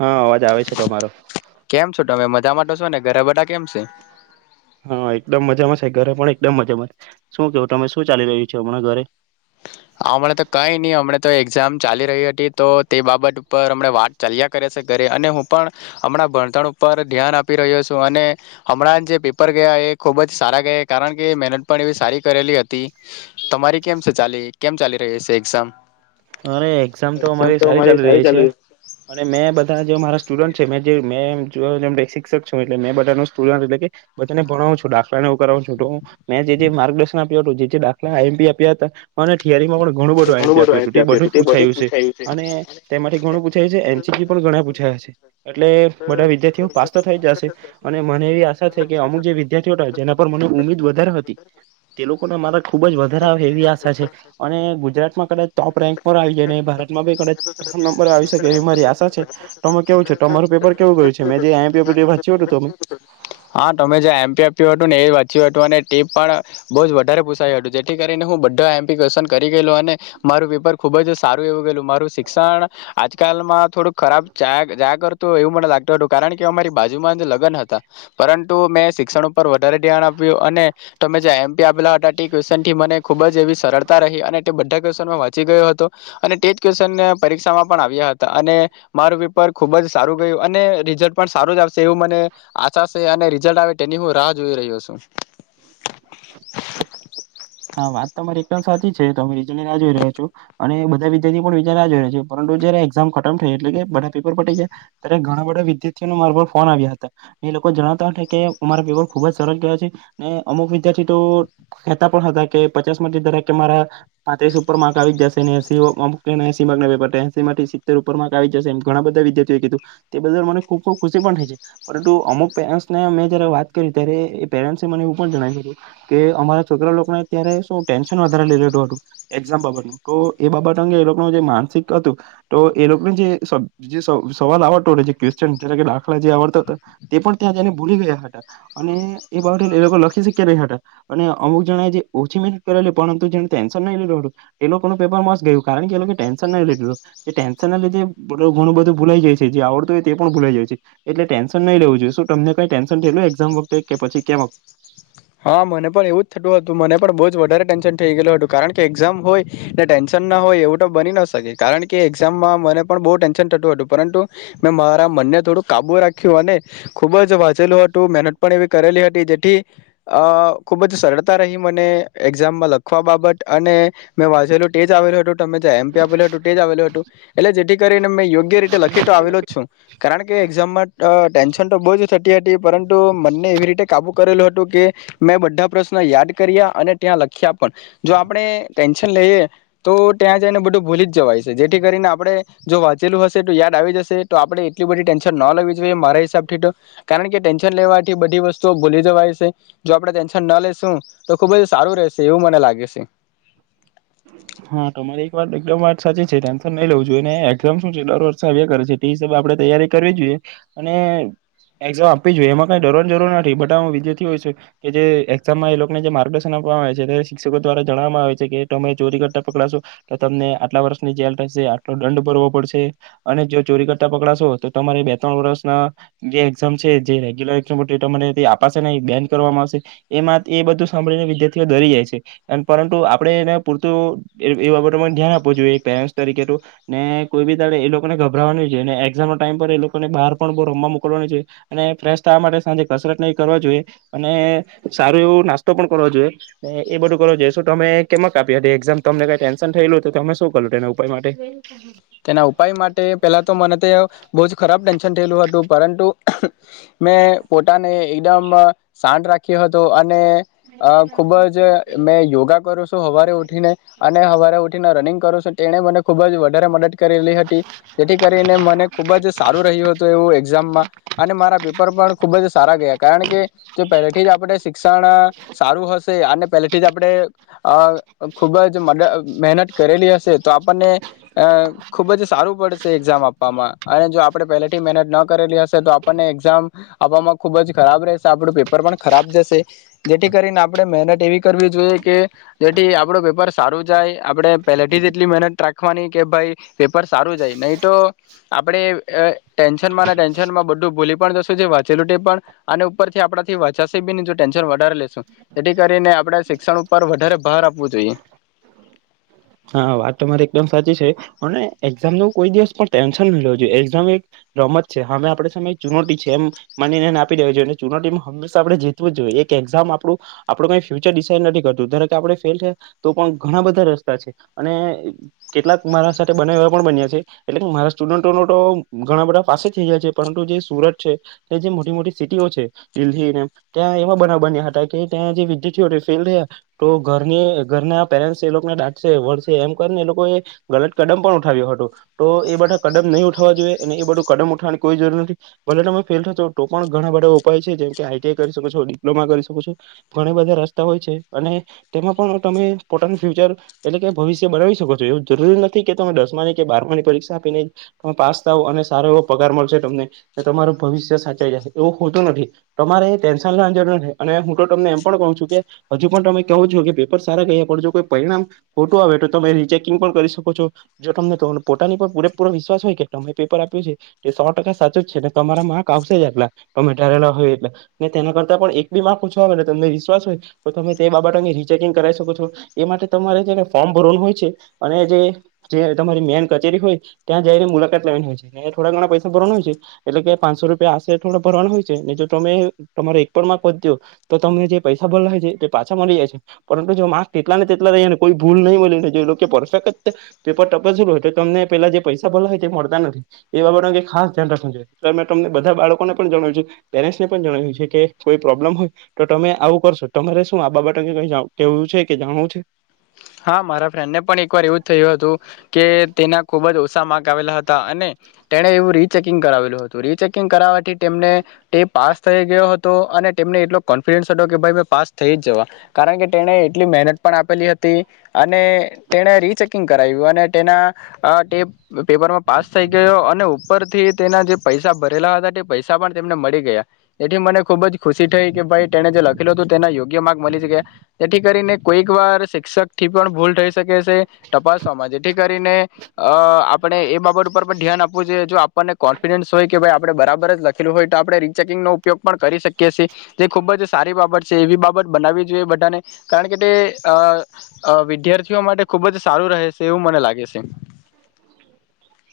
હા અવાજ આવે છે તમારો કેમ છો તમે, મજા માટે છોને, ઘરે બધા કેમ છે? હા એકદમ મજામાં છે ઘરે પણ એકદમ મજામાં શું કેવું તમે શું ચાલી રહ્યું છો હમણાં ઘરે? હમણા તો કઈ નહી હમણા તો એક્ઝામ ચાલી રહી હતી તો તે બાબત ઉપર હમણા વાત ચાલ્યા કરે છે ઘરે અને હું પણ હમણાં ભણતણ ઉપર ધ્યાન આપી રહ્યો છું અને હમણાં જે પેપર ગયા એ ખુબ જ સારા ગયા કારણ કે મહેનત પણ એવી સારી કરેલી હતી. તમારી કેમ છે ચાલી? કેમ ચાલી રહી છે એક્ઝામ? અરે એક્ઝામ તો અમારી સારી ચાલી રહી છે અને મેં બધા જો મારા સ્ટુડન્ટ છે. મેં જોવ મેં જોવ તે શિક્ષક છું એટલે મે બધા ન સુડન્ટ એટલે કે બધાને ભણાવું છું દાખલાને એવું કરાવું છું તો મેં જે જે માર્ગદર્શન આપ્યું હતું જે દાખલા આઈ એમ પી આપ્યા હતા અને થીયરીમાં પણ ઘણું બધું આઈ એમ પી આપ. તે બધું જ પૂછાયું છે અને તે માટેથી ઘણું પૂછાયું છે એન સી પી પણ ઘણા પૂછાયા છે. એટલે બધા વિદ્યાર્થીઓ પાસ તો થઈ જશે અને મને એવી આશા છે કે અમુક જે વિદ્યાર્થીઓ હતા જેના પર મને ઉમીદ વધારે હતી તે લોકોને મારા ખુબ જ વધારે આવે એવી આશા છે અને ગુજરાતમાં કદા ટોપ રેન્ક પર આવી જાય ને ભારતમાં કચ પ્રમ નંબર આવી શકે એવી મારી આશા છે. તમે કેવું છો તમારું પેપર કેવું ગયું છે મે જેપર વાંચ્યું હતું તમે. હા તમે જે એમપી આપ્યું હતું ને એ હતું અને ટેપ પણ બહુ જ વધારે પૂસાય્યું હતું જેથી કરીને હું બધો એમ્પિકેશન કરી ગયેું અને મારું પેપર ખુબ જ સારું એવું ગયેલું મારું શિક્ષણ આજકાલમાં થોડુંક ખરાબ જાય જાયા કરતું એવું મને લાગતું હતું કારણ કે મારી બાજુમાં જ લગ્ન હતા પરંતુ મેં શિક્ષણ ઉપર વધારે ધ્યાન આપ્યું અને તમે જે આઈ એમ પી આપેલા હતા ક્વેશન થી મને ખુબ જ એવી સરળતા રહી અને બધા ક્વનમાં વાંચી ગયો હતો અને ટેસ્ટ ક્વેશન પરીક્ષામાં પણ આવ્યા હતા અને મારું પેપર ખુબ જ સારું ગયું અને રિઝલ્ટ પણ સારું જ આવશે એવું મને આશા છે અને રિઝલ્ટ આવે તેની હું રાહ જોઈ રહ્યો છું. હા વાત તોરી એકદમ સાચી છે તો અમે રીજાની રાહ જોઈ રહ્યા છો અને બધા વિદ્યાર્થીઓ પણ રીજ રા જોઈ રહ્યા છે. પરંતુ જયારે એઝામ ખતમ થઈ એટલે કે બધા પેપર પટી ગયા ત્યારે ઘણા બધા વિદ્યાર્થીઓને મારા ફોન આવ્યા હતા એ લોકો જણતા હતા કે અમારા પેપર ખુબ જ સરસ ગયા છે અને અમુક વિદ્યાર્થી તો તા પચાસ માંથી કે મારા પાંત્રીસ ઉપર માર્ક આવી જશે ને એ એસી પ એસીથી સિટર માર્ક આવી જશે એમ ઘણા બધા વિદ્યાર્થીઓ કીધું. તે બદલ મને ખુબ ખુબ ખુશી પણ થઈ છે. પરંતુ અમુક પેરેન્ટને મેં જયારે વાત કરી ત્યારે એ પેરેનસ મને એવું પણ જણાવ્યું હતું કે અમાર છોકરા લોકને અતાર શું ટેન્શન વધારે લઈ લીધું હતું એઝામ બાબતનું તો એ બાબત અંગે એ લોકોનું જે માનસિક હતું તો એ લોકોને જે સ સવાલ આવડતો હતો ક્ચન દાખલા જે આવડતા હતા તે પણ ત્યાં જને ભૂલી ગયા હતા અને એ બાબતે એ લોકો લખી શખ્યા રહ્યા હતા અને અમુક જણાય જે ઓછી મહેનત કરેલી પરંતુ જે ન નહી લીધ હતું એ લોકોનું પેપર મ ગયું કારણ કે એ લોકો ટેન્શન નહી લીધું ટેન્શન લીે ઘણું બધું ભૂલાઈ જાય છે જે આવડતું હોય તે પણ ભૂલાઈ જાય છે એતલે ટેન્શન નહી લેવ જોએ શું તમને કઈ ટેન્શન થામ વખતે કે પછી વત હા મને પણ એવું જ થતું હતું મને પણ બવ વધારે ટેન્શન થઈ ગયેલુ હતું કારણ કે એક્ઝામ હોય ને ટેન્શન ના હોય એવું તો બની ન શકે કારણ કે એક્ઝામમાં મને પણ બહુ ટેન્શન થતું હતું પરંતુ મેં મારા મનને થોડું કાબુ રાખ્યું અને ખુબ જ વાંચેલું હતું મહેનત પણ એવી કરેલી હતી જેથી અ ખૂબ જ સરળતા રહી મને એક્ઝામમાં લખવા બાબત અને મેં વાંચેલું તે જ આવેલું હતું તમે એમ પી આપલું હતું તે જ આવેલું હતું એટલે જેથી કરીને મેં યોગ્ય રીતે લખી તો આવેલો જ છું કારણ કે એક્ઝામમાં ટેન્શન તો બો જ થતી હતી પરંતુ મને એવી રીતે કાબુ કરેલું હતું કે મેં બધા પ્રશ્નો યાદ કર્યા અને ત્યાં લખ્યા પણ જો આપણે ટેન્શન લઈએ તો ત્યાં જઈને બધું ભૂલી જ જવાય છે જેથી કરીને આપડે જો વાંચેલું હશે તો યાદ આવી જશે તો આપડે એટલી બધી ટેન્શન ન લેવી જોઈએ મારા હિસાબથી તો કારણ કે ટેન્શન લેવાથી બધી વસ્તુઓ ભૂલી જવાય છે જો આપણે ટેન્શન ના લેેશું તો ખુબ જ સારું રહેશે એવું મને લાગે છે હા તમારી એક વાત એકદમ વાત સાચી છે ટેન્શન નહીં લેવુ જોઈએ ને એક્ઝામ શું છે દર વર્ષે આવ્યા કરે છે તે હિસાબે આપણે તૈયારી કરવી જોઈએ અને એક્ઝામ આપવી જોઈએ એમાં કઈ ડરવાની જરૂર નથી બટ આ હું વિદ્યાર્થી હોય છું કે જે એક્ઝામમાં એ લોકોને જે માર્ગદર્શન આપવામાં આવે છે ત્યારે શિક્ષકો દ્વારા જણાવવામાં આવે છે કે તમે ચોરી કરતા પકડાશો તો તમને આટલા વર્ષની જેલ થશે આટલો દંડ ભરવો પડશે અને જો ચોરી કરતા પકડાશો તો તમારે બે ત્રણ વર્ષના જે એક્ઝામ છે જે રેગ્યુલર એમ અપાશે નહીં બેન કરવામાં આવશે એમાં એ બધું સાંભળીને વિદ્યાર્થીઓ ડરી જાય છે પરંતુ આપણે એના પૂરતું એ બાબતને ધ્યાન આપવું જોઈએ પેરેન્ટ્સ તરીકે તો ને કોઈ બી દળે એ લોકોને ગભરાવા ન જોઈએ ને એક્ઝામનો ટાઈમ પર એ લોકોને બહાર પણ બહુ રમવા મોકલવાની જોઈએ અને ફ્રેશ થવા માટે સાંજે કસરત નહીં કરવા જોઈએ અને સારું એવું નાસ્તો પણ કરવાો જોઈએ એ બધું કરવો જોઈએ શું તમે કેમાં આપી હતી એક્ઝામ તમને કઈ ટેન્શન થયેલું હતું તો તમે શું કર્યું એના ઉપાય માટે તેના ઉપાય માટે પેલા તો મને તે બહુ જ ખરાબ ટેન્શન થયેલું હતું પરંતુ મેં પોતાને એકદમ શાંત રાખ્યો હતો ખૂબ જ મે યોગા કરું છું સવારે ઉઠીને અને સવારે ઉઠીને રનિંગ કરું છું તેને મને ખુબ જ વધારે મદદ કરેલી હતી જેથી કરીને મને ખૂબ જ સારું રહ્યું હતું એવું એક્ઝામમાં અને મારા પેપર પણ ખૂબ જ સારા ગયા કારણ કે તો પહેલેથી જ આપણે શિક્ષણ સારું હશે અને પહેલેથી જ આપણે અ ખુબ જ મ મહેનત કરેલી હશે તો આપણને ખુબ જ સારું પડશે એક્ઝામ આપવામાં અને જો આપણે પહેલાથી મહેનત ન કરેલી હશે તો આપણને એક્ઝામ આપવામાં ખુબ જ ખરાબ રહેશે આપણું પેપર પણ ખરાબ જશે જેથી કરીને આપણે મહેનત એવી કરવી જોઈએ કે જેથી આપડું પેપર સારું જાય આપણે પહેલાથી જ એટલી મહેનત રાખવાની કે ભાઈ પેપર સારું જાય નહીં તો આપડણે ટેન્શનમાં ટેન્શન માં બધું ભૂલી પણ જશું જે વાંચેલું પણ અને ઉપરથી આપથી વાંચશે બી નહ જો ટેન્શન વધારે લેશું જેથી કરીને આપણે શિક્ષણ ઉપર વધારે ભાર આપવું જોઈએ હા વાત તમારી એકદમ સાચી છે અને એક્ઝામ ન કોઈ દિવસ પણ ટેન્શન નહી લવું જોઈએ એક્ઝામ એક રમત છે હમે આપ સામે ચુનોટી છે એમ માનીનેને આપી દેવી જોઈએ અને ચુન માં હમેશા આપણે જીતવું જ જોઈએ એક એક્ઝામ આપડું આપડું કઈ ફ્યુચર ડિસાાઈડ નથી કરતું આપણે ફેલ થયા તો પણ ઘણા બધા ર કેટલાક મારા સાથે બના એવા પણ બન્યા છે એટલે કે મારા સ્ટુડન્ટો તો ઘણા બધા પાસે થઈ ગયા છે પરંતુ જે સુરત છે જે મોટી મોટી સિટીઓ છે દિલ્હી ત્યાં એવા બ બન્યા હતા કે ત્યાં જે વિદ્યાર્થીઓ ફેલ થયા તો ઘર ઘરના પેરેન્ટ એ લોકો એમ કરીને એ લોકોએ ગલત કદમ પણ ઉઠાવ્યો હતો તો એ બધા કદમ નહીં ઉઠાવવા જોઈએ અને એ બધું કદમ ઉઠાવવાની કોઈ જરૂર નથી ભલે તમે ફેલ થતો તો પણ ઘણા બધા ઉપાય છે જેમ કે આઈટીઆઈ કરી શકો છો ડિપ્લોમા કરી શકો છો ઘણા બધા રસ્તા હોય છે અને તેમાં પણ તમે પોતાનું ફ્યુચર એટલે કે ભવિષ્ય બનાવી શકો છો એવું જરૂરી નથી કે તમે દસમાની કે બારમાની પરીક્ષા આપીને તમે પાસ થાવો અને સારો એવો પગાર મળશે તમને તમારું ભવિષ્ય સાચાઈ જાય એવું હોતું નથી તમારે ટેન્શન અર અને હું તો તમને એમ પણ કઉ છું કે હજુ પણ તમે કવો છો કે પેપર સારા કહ્યા પડજો કોઈ પરિણામ ખોટું આવે તો તમે રિચેકિંગ પણ કરી શકો છો જો તમને પોતાની પણ પૂરેપૂરો વિશ્વાસ હોય કે તમે પેપર આપ્યું છે તે સો ટકા સાચો જ છે ને તમારા માર્ક આવશે જ આટલા તમે ધારેલા હોય એટલા ને તેના કરતા પણ એક બી માર્ક ઓછો આવે તમને વિશ્વાસ હોય તો તમે તે બાબત અ રિચેકિંગ કરાવ શકો છો એ માટે તમારે છે ને ફમ ભરવાનું હોય છે અને જે તમારી મેન કચેરી હોય ત્યાં જઈને મુલાકાત લેવાની હોય છે થોડા ઘણા પૈસા ભરવાના હોય છે એટલે કે પાંચસો રૂપિયા આશરે થોડ ભરવાના હોય છે ને જો તમે તમારો એક પણ માર્ક વધ્યો તો તમે જે પૈસા ભરલા હોય છે એ પાછા મળી જાય છે પરંતુ જો માર્ક તેટલા ને તેટલા લઈ ને કોઈ ભૂલ નહી મળ પરફેક્ટ પેપર ટપસલું હોય તો તમને પેલા જે પૈસા ભલા હોય તે મળતા નથી એ બાબત અંગે ખાસ ધ્યાન રાખવું જોઈએ એ મે તમને બધા બાળકોને પણ જણાવ્યું છે પેરેન્ટ્ને પણ જણાવ્યું છે કે કોઈ પ્રોબ્લેમ હોય તો તમે આવું કરશો તમારે શું આ બાબત અંગે ક કેવું છે કે જાણવું છે હા મારા ફ્રેન્ડને પણ એક વાર એવું જ થયું હતું કે તેના ખુબ જ ઓછા માર્ક આવેલા હતા અને તેને એવું રીચેકિંગ કરાવેલું હતું રીચેકિંગ કરાવથી તેમને તે પાસ થઈ ગયો હતો અને તેમને એટલો કોન્ફિડન્સ હતો કે ભાઈ મે પાસ થઈ જ જવા કારણ કે તેને એટલી મહેનત પણ આપેલી હતી અને તેને રીચેકિંગ કરાવ્યું અને તેના પેપરમાં પાસ થઈ ગયો અને ઉપરથી તેના જે પૈસા ભરેલા હતા તે પૈસા પણ તેમને મળી ગયા જેથી મને ખુબ જ ખુશી થઈ કે ભાઈ તેને જે લખેલો હતો તેના યોગ્ય માર્ક મળી ગયા જેથી કરીને કોઈક વાર શિક્ષક થી પણ ભૂલ થઈ શકે છે તપાસવામાં જેથી કરીને અ આપણે એ બાબત ઉપર પણ ધ્યાન આપવું જોઈએ જો આપણને કોન્ફિડન્સ હોય કે ભાઈ આપણે બરાબર જ લખેલું હોય તો આપણે રીચેકિંગનોો ઉપયોગ પણ કરી શકીએ છીએ જે ખૂબ જ સારી બાબત છે એવી બાબત બનાવવી જોઈએ બધાને કારણ કે તે અ વિદ્યાર્થીઓ માટે ખુબ જ સારું રહે છે એવું મને લાગે છે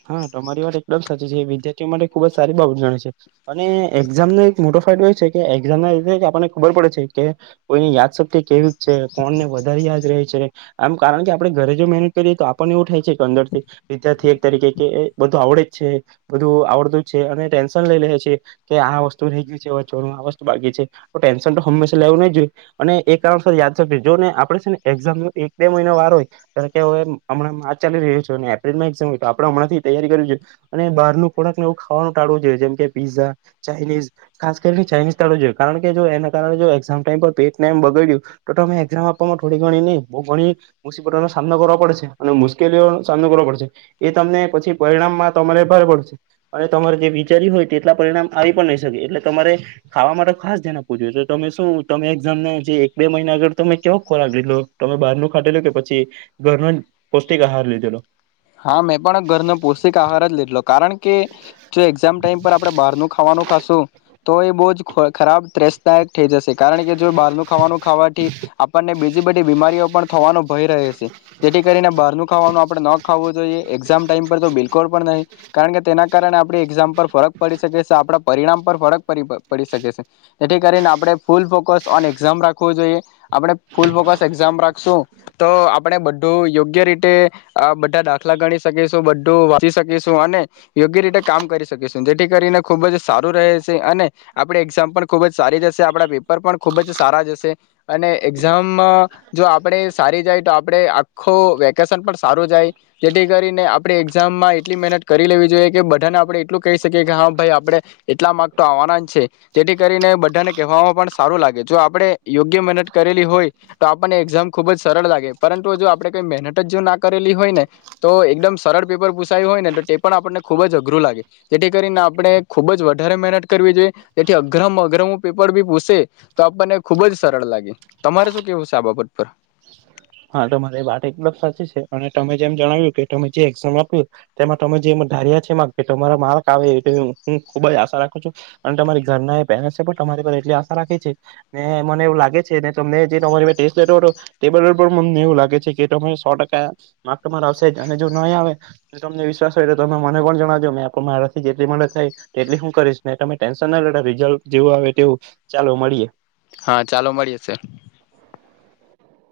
હા તમારી વાત એકદમ સાચી છે વિદ્યાર્થીઓ માટે ખુબ જ સારી બાબત જાણે છે અને એક્ઝામ નો એક મોટો ફાયદો એ છે કે એક્ઝામ ના આપણને ખબર પડે છે કે કોઈની યાદ શક્તિ કેવી છે કોણને વધારે યાદ રહે છે આમ કારણ કે આપણે ઘરે જો મહેનત કરીએ તો આપણને એવું થાય છે કે અંદર થી વિદ્યાર્થી તરીકે કે એ બધું આવડે જ છે બધું આવડતું જ છે અને ટેન્શન લઈ લે છેએ કે આ વસ્તુ રહી ગય છે આ વસ્તુ બાકી છે તો ટેન્શન તો હંમેશા લેવું નહી જોઈએ અને એ એક કારણસ યાદ રાખજ જો ને આપડે છે ને એક્ઝામ ન એક બે મહિનો વાર હોય કેવે હમણાં માચ ચાલી રહ્યું છે અને એપ્રિલમાં એક્ઝામ આપડે હમણાંથી તૈયારી કર છે અને બારનું ખોકને એવું ખાવાનું ટાળવું જોએ જેમ કે પીઝા ચાાઈનીઝ ખાસ કરીને ચાઇનીઝ ટાળવ જોઈએણ કે જો એના કારણે જો એઝામ ટાઈમ પર પેટમ બગાડ્યું તો તમે એઝામ આપવામાં થોડી ઘણી ન બ ઘણી મુસીબતો નો સામનો કરો પડશે અને મુશ્કેલીઓનોો સામનો કરવો પડશે એ તમને પછી પરિણામમાં તમારે ભાર પડે છે અને તમારે જે વિચારી્યું હોય તેટલા પરિણામ આવી પણ નહી શકે એટલે તમારે ખાવા માટે ખાસ ધ્યાન આપવું જોઈએ તો તમે શું તમે એઝામને જે એક બે મહિના આગળ તમે કેવ ખોરાક લીધેલો તમે બહાર ન ખાટેલો કે પછી ઘરનો જ પૌષ્ટિક આહાર લીધેલો હા મેં પણ ઘરનો પૌષ્ટિક આહાર જ લીધલો કારણ કે જો એક્ઝામ ટાઈમ પર આપડણે બહાર નું ખાવાનું ખાશું તો એ બહુ જ ખરાબ ત્રેસતા થઈ જશે કારણ કે જો બહારનું ખાવાનું ખાવાથી આપણને બીજ બધી બીમારીઓ પણ થવાનો ભય રહે છે તેથી કરીને બારનું ખાવાનું આપણે ન ખું જોઈએ એક્ઝામ ટાઈમ પર તો બિલકુલ પણ નહીં કારણ કે તેના કારણે આપણી એક્ઝામ પર ફરક પડી શકે છે આપણા પરિણામ પર ફરકડી પડી શકે છે જેથી કરીને આપણે ફૂલ ફોકસ ઓન એક્ઝામ રાખું જોઈએ આપણે ફૂલ ફોકસ એક્ઝામ રાખશું તો આપણે બધું યોગ્ય રીતે બધા દાખલા ગણી શકીશું બધું વાંચી શકીશું અને યોગ્ય રીતે કામ કરી શકીશું જેથી કરીને ખૂબ જ સારું રહે છે અને આપણે એક્ઝામ પણ ખૂબ જ સારી જશે આપણા પેપર પણ ખૂબ જ સારા જશે અને એક્ઝામ જો આપણે સારી જાય તો આપણે આખો વેકેશન પણ સારું જાય જેથી કરીને આપણે એક્ઝામમાં એટલી મહેનત કરી લેવી જોઈએ કે બધાને આપણે એટલું કહી શકીએ કે હા ભાઈ આપડણે એટલા માર્ક તો આવવાના જ છે તેથી કરીને બધાને કહેવામાં પણ સારું લાગે જો આપણે યોગ્ય મહેનત કરેલી હોય તો આપણને એક્ઝામ ખુબ જ સરળ લાગે પરંતુ જો આપણેઈ મહેનત જ જો ના કરેલી હોય ને તો એકદમ સરળ પેપર પૂસાયું હોય ને તો તે પણ આપણને ખુબ જ અઘરું લાગે જેથી કરીને આપણે ખુબ જ વધારે મહેનત કરવી જોઈએ જેથી અઘ્રમ અઘ્રમું પેપર બી પૂસે તો આપણને ખુબ જ સરળ લાગે તમારે શું કેવું છે આ બાબત પર હા તમારી વાત એકદમ સાચી છે અને તમે જેમ જણાવ્યું કે તમે જે એક્ઝામ આપ્યું તેમાં તમે જે ધાર્યા છે તમારા માર્ક આવે એ હું ખુબ જ આશા રાખું છું અને તમારી ઘરના પેરે પણ તમારી એટલી આશા રાખે છે ને મને એવું લાગે છે ને તટે પણ મમને એવું લાગે છે કે તરે સો ટકા માર્ક તમાર આવશે જ અને જો નહીં આવે તમને વિશ્વાસ હોય તો તમે મને પણ જણાવજો મે આપ મારાથી જેટલી મળે થાય તેટલી શું કરીશ ને તમે ટેન્શન ના લે રિઝલ્ટ જેવું આવે તેવું ચાલો મળીએ હા ચાલો મળી હશે